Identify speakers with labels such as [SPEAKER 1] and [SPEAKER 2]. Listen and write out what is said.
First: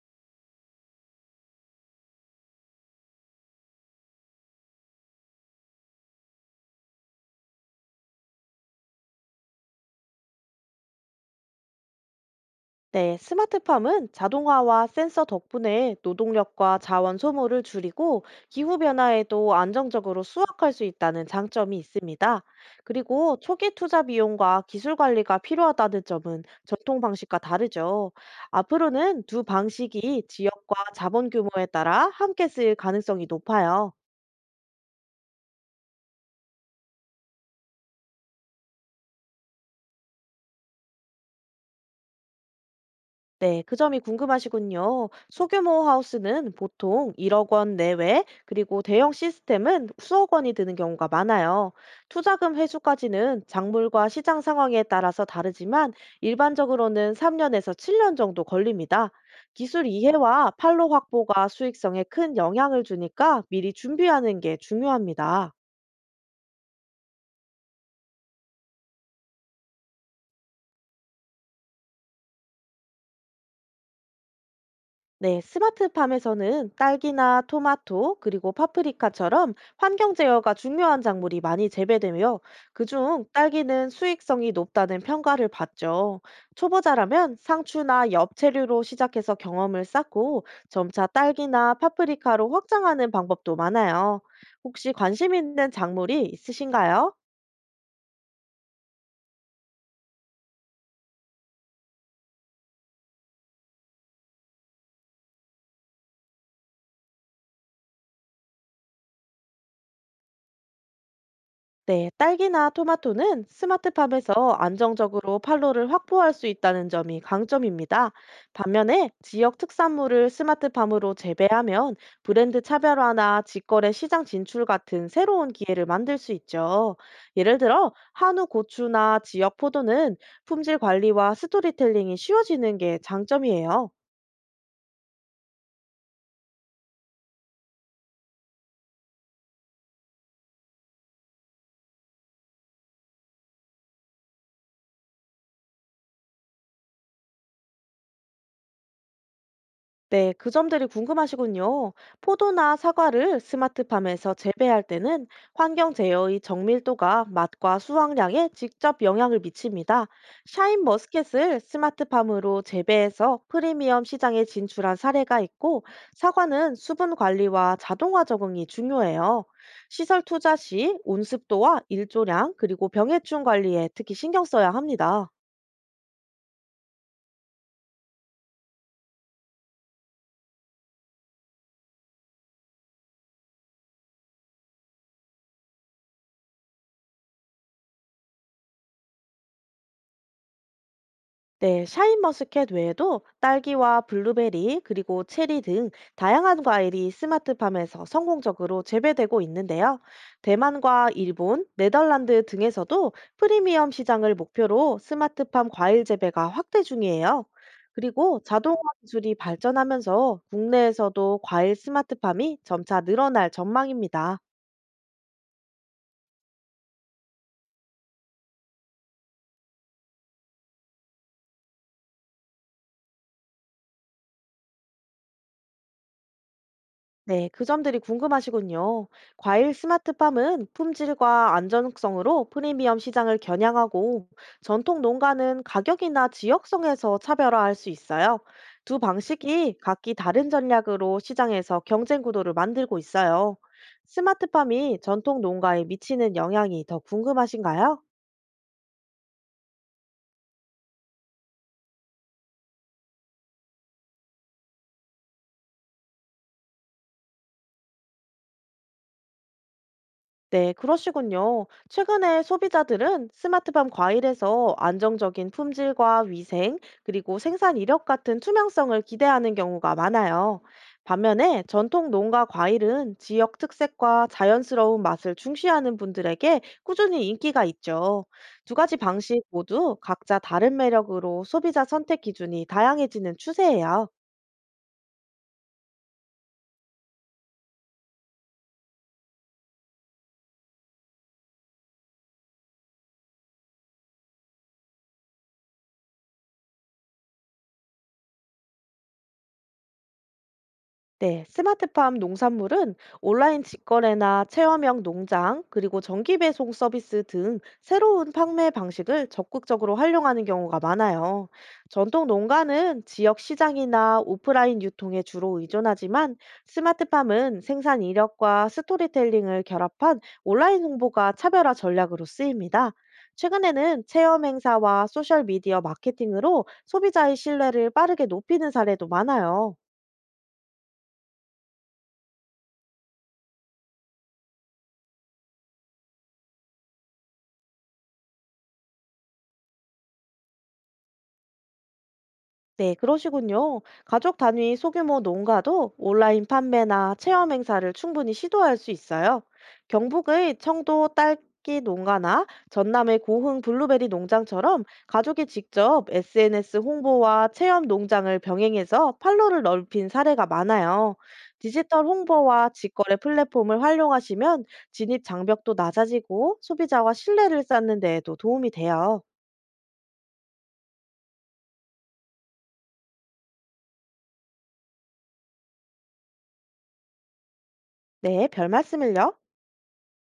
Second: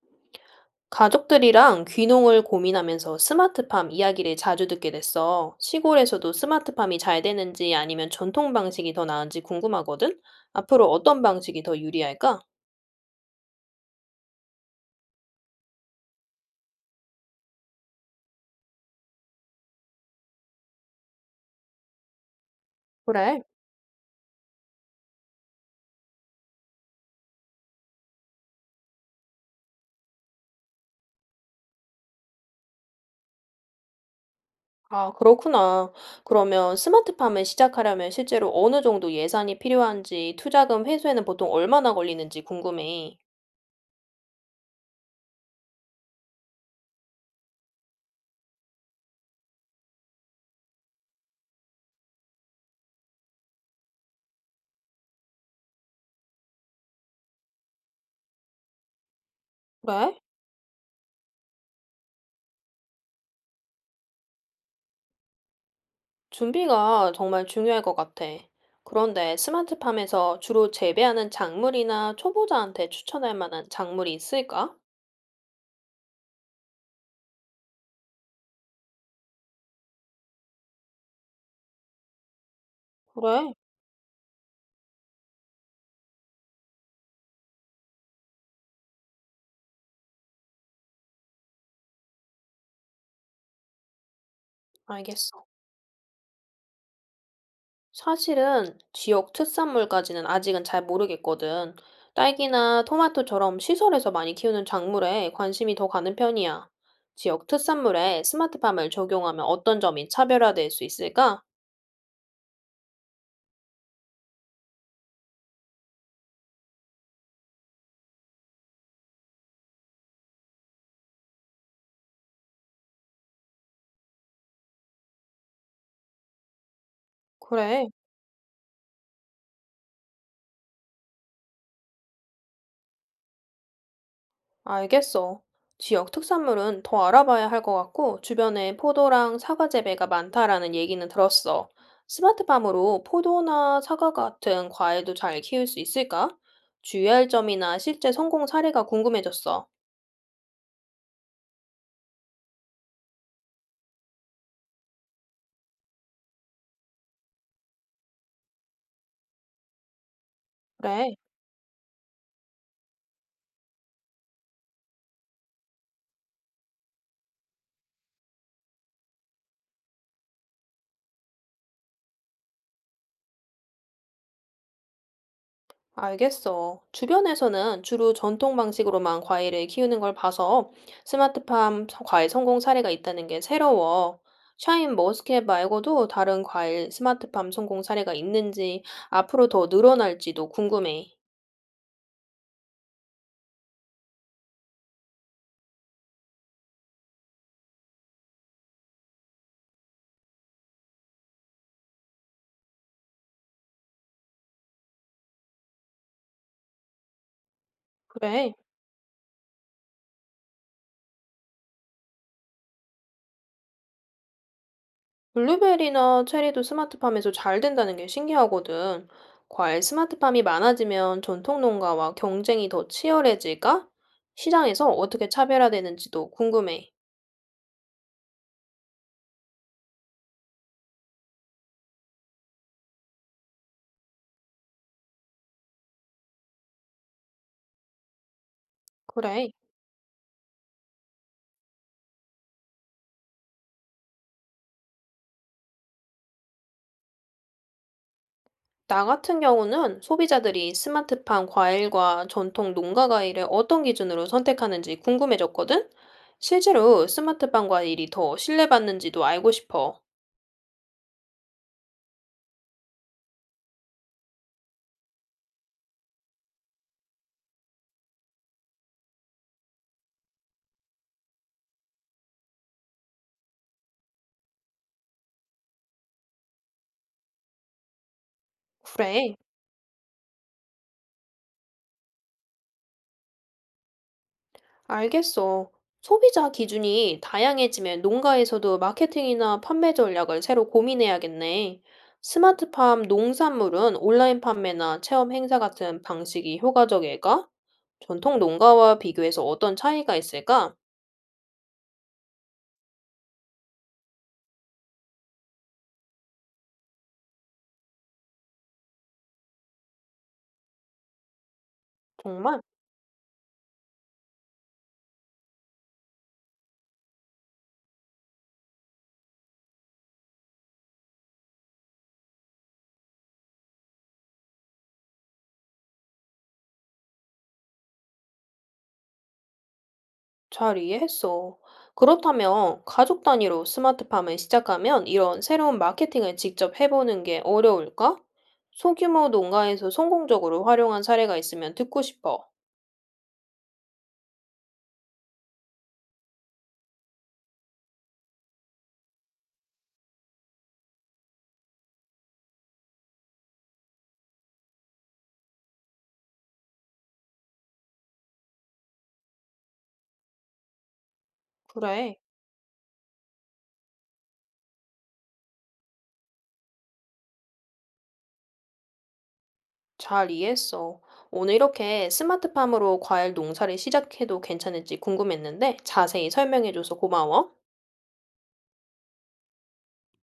[SPEAKER 1] 가족들이랑 귀농을 고민하면서 스마트팜 이야기를 자주 듣게 됐어. 시골에서도 스마트팜이 잘 되는지 아니면 전통 방식이 더 나은지 궁금하거든? 앞으로 어떤 방식이 더 유리할까?
[SPEAKER 2] 네, 스마트팜은 자동화와 센서 덕분에 노동력과 자원 소모를 줄이고 기후변화에도 안정적으로 수확할 수 있다는 장점이 있습니다. 그리고
[SPEAKER 1] 그래.
[SPEAKER 2] 초기 투자 비용과 기술 관리가 필요하다는 점은 전통 방식과 다르죠. 앞으로는 두 방식이 지역과 자본 규모에 따라 함께 쓰일 가능성이 높아요.
[SPEAKER 1] 아, 그렇구나. 그러면 스마트팜을 시작하려면 실제로 어느 정도 예산이 필요한지, 투자금 회수에는 보통 얼마나 걸리는지 궁금해.
[SPEAKER 2] 네, 그 점이 궁금하시군요. 소규모 하우스는 보통 1억 원 내외, 그리고 대형 시스템은 수억 원이 드는 경우가 많아요. 투자금 회수까지는 작물과 시장 상황에 따라서 다르지만 일반적으로는 3년에서 7년 정도 걸립니다. 기술
[SPEAKER 1] 그래?
[SPEAKER 2] 이해와 판로 확보가 수익성에 큰 영향을 주니까 미리 준비하는 게 중요합니다.
[SPEAKER 1] 준비가 정말 중요할 것 같아. 그런데 스마트팜에서 주로 재배하는 작물이나 초보자한테 추천할 만한 작물이 있을까?
[SPEAKER 2] 네, 스마트팜에서는 딸기나 토마토 그리고 파프리카처럼 환경 제어가 중요한 작물이 많이 재배되며 그중
[SPEAKER 1] 그래,
[SPEAKER 2] 딸기는 수익성이 높다는 평가를 받죠. 초보자라면 상추나 엽채류로 시작해서 경험을 쌓고 점차 딸기나 파프리카로 확장하는 방법도 많아요. 혹시 관심
[SPEAKER 1] 알겠어.
[SPEAKER 2] 있는 작물이 있으신가요?
[SPEAKER 1] 사실은 지역 특산물까지는 아직은 잘 모르겠거든. 딸기나 토마토처럼 시설에서 많이 키우는 작물에 관심이 더 가는 편이야. 지역 특산물에 스마트팜을 적용하면 어떤 점이 차별화될 수 있을까?
[SPEAKER 2] 네, 딸기나 토마토는 스마트팜에서 안정적으로 판로를 확보할 수 있다는 점이 강점입니다. 반면에 지역 특산물을 스마트팜으로 재배하면 브랜드 차별화나 직거래 시장 진출 같은 새로운 기회를 만들 수 있죠. 예를
[SPEAKER 1] 그래.
[SPEAKER 2] 들어, 한우 고추나 지역 포도는 품질 관리와 스토리텔링이 쉬워지는 게 장점이에요.
[SPEAKER 1] 알겠어. 지역 특산물은 더 알아봐야 할 것 같고, 주변에 포도랑 사과 재배가 많다라는 얘기는 들었어. 스마트팜으로 포도나 사과 같은 과일도 잘 키울 수 있을까? 주의할 점이나 실제 성공 사례가 궁금해졌어.
[SPEAKER 2] 네, 그 점들이 궁금하시군요. 포도나 사과를 스마트팜에서 재배할 때는 환경 제어의 정밀도가 맛과 수확량에 직접 영향을 미칩니다. 샤인
[SPEAKER 1] 그래.
[SPEAKER 2] 머스켓을 스마트팜으로 재배해서 프리미엄 시장에 진출한 사례가 있고, 사과는 수분 관리와 자동화 적응이 중요해요. 시설 투자 시 온습도와 일조량, 그리고 병해충 관리에 특히 신경 써야 합니다.
[SPEAKER 1] 알겠어. 주변에서는 주로 전통 방식으로만 과일을 키우는 걸 봐서 과일 성공 사례가 있다는 게 새로워. 샤인 머스켓 말고도 다른 과일 스마트팜 성공 사례가 있는지 앞으로 더 늘어날지도 궁금해.
[SPEAKER 2] 네, 샤인머스캣 외에도 딸기와 블루베리, 그리고 체리 등 다양한 과일이 스마트팜에서 성공적으로 재배되고 있는데요. 대만과 일본, 네덜란드 등에서도 프리미엄 시장을 목표로 스마트팜 과일 재배가 확대 중이에요. 그리고
[SPEAKER 1] 그래.
[SPEAKER 2] 자동화 기술이 발전하면서 국내에서도 과일 스마트팜이 점차 늘어날 전망입니다.
[SPEAKER 1] 블루베리나 체리도 스마트팜에서 잘 된다는 게 신기하거든. 과일 스마트팜이 많아지면 전통 농가와 경쟁이 더 치열해질까? 시장에서 어떻게 차별화되는지도 궁금해.
[SPEAKER 2] 네, 그 점들이 궁금하시군요. 과일 스마트팜은 품질과 안전성으로 프리미엄 시장을 겨냥하고 전통 농가는 가격이나 지역성에서 차별화할 수 있어요. 두
[SPEAKER 1] 그래.
[SPEAKER 2] 방식이 각기 다른 전략으로 시장에서 경쟁 구도를 만들고 있어요. 스마트팜이 전통 농가에 미치는 영향이 더 궁금하신가요?
[SPEAKER 1] 나 같은 경우는 소비자들이 스마트팜 과일과 전통 농가 과일을 어떤 기준으로 선택하는지 궁금해졌거든? 실제로 스마트팜 과일이 더 신뢰받는지도 알고 싶어.
[SPEAKER 2] 네, 그러시군요. 최근에 소비자들은 스마트팜 과일에서 안정적인 품질과 위생, 그리고 생산 이력 같은 투명성을 기대하는 경우가 많아요. 반면에 전통 농가 과일은 지역 특색과 자연스러운 맛을 중시하는 분들에게 꾸준히 인기가 있죠. 두 가지
[SPEAKER 1] 그래,
[SPEAKER 2] 방식 모두 각자 다른 매력으로 소비자 선택 기준이 다양해지는 추세예요.
[SPEAKER 1] 알겠어. 소비자 기준이 다양해지면 농가에서도 마케팅이나 판매 전략을 새로 고민해야겠네. 스마트팜 농산물은 온라인 판매나 체험 행사 같은 방식이 효과적일까? 전통 농가와 비교해서 어떤 차이가 있을까?
[SPEAKER 2] 네, 스마트팜 농산물은 온라인 직거래나 체험형 농장, 그리고 전기 배송 서비스 등 새로운 판매 방식을 적극적으로 활용하는 경우가 많아요. 전통
[SPEAKER 1] 정말
[SPEAKER 2] 농가는 지역 시장이나 오프라인 유통에 주로 의존하지만 스마트팜은 생산 이력과 스토리텔링을 결합한 온라인 홍보가 차별화 전략으로 쓰입니다. 최근에는 체험 행사와 소셜 미디어 마케팅으로 소비자의 신뢰를 빠르게 높이는 사례도 많아요.
[SPEAKER 1] 잘 이해했어. 그렇다면 가족 단위로 스마트팜을 시작하면 이런 새로운 마케팅을 직접 해보는 게 어려울까? 소규모 농가에서 성공적으로 활용한 사례가 있으면 듣고 싶어.
[SPEAKER 2] 네, 그러시군요. 가족 단위 소규모 농가도 온라인 판매나 체험 행사를 충분히 시도할 수 있어요. 경북의 청도 딸기 농가나 전남의 고흥 블루베리 농장처럼 가족이 직접 SNS 홍보와 체험 농장을 병행해서 판로를 넓힌 사례가 많아요. 디지털
[SPEAKER 1] 그래,
[SPEAKER 2] 홍보와 직거래 플랫폼을 활용하시면 진입 장벽도 낮아지고 소비자와 신뢰를 쌓는 데에도 도움이 돼요.
[SPEAKER 1] 잘 이해했어. 오늘 이렇게 스마트팜으로 과일 농사를 시작해도 괜찮을지 궁금했는데 자세히 설명해줘서 고마워.
[SPEAKER 2] 네, 별 말씀을요.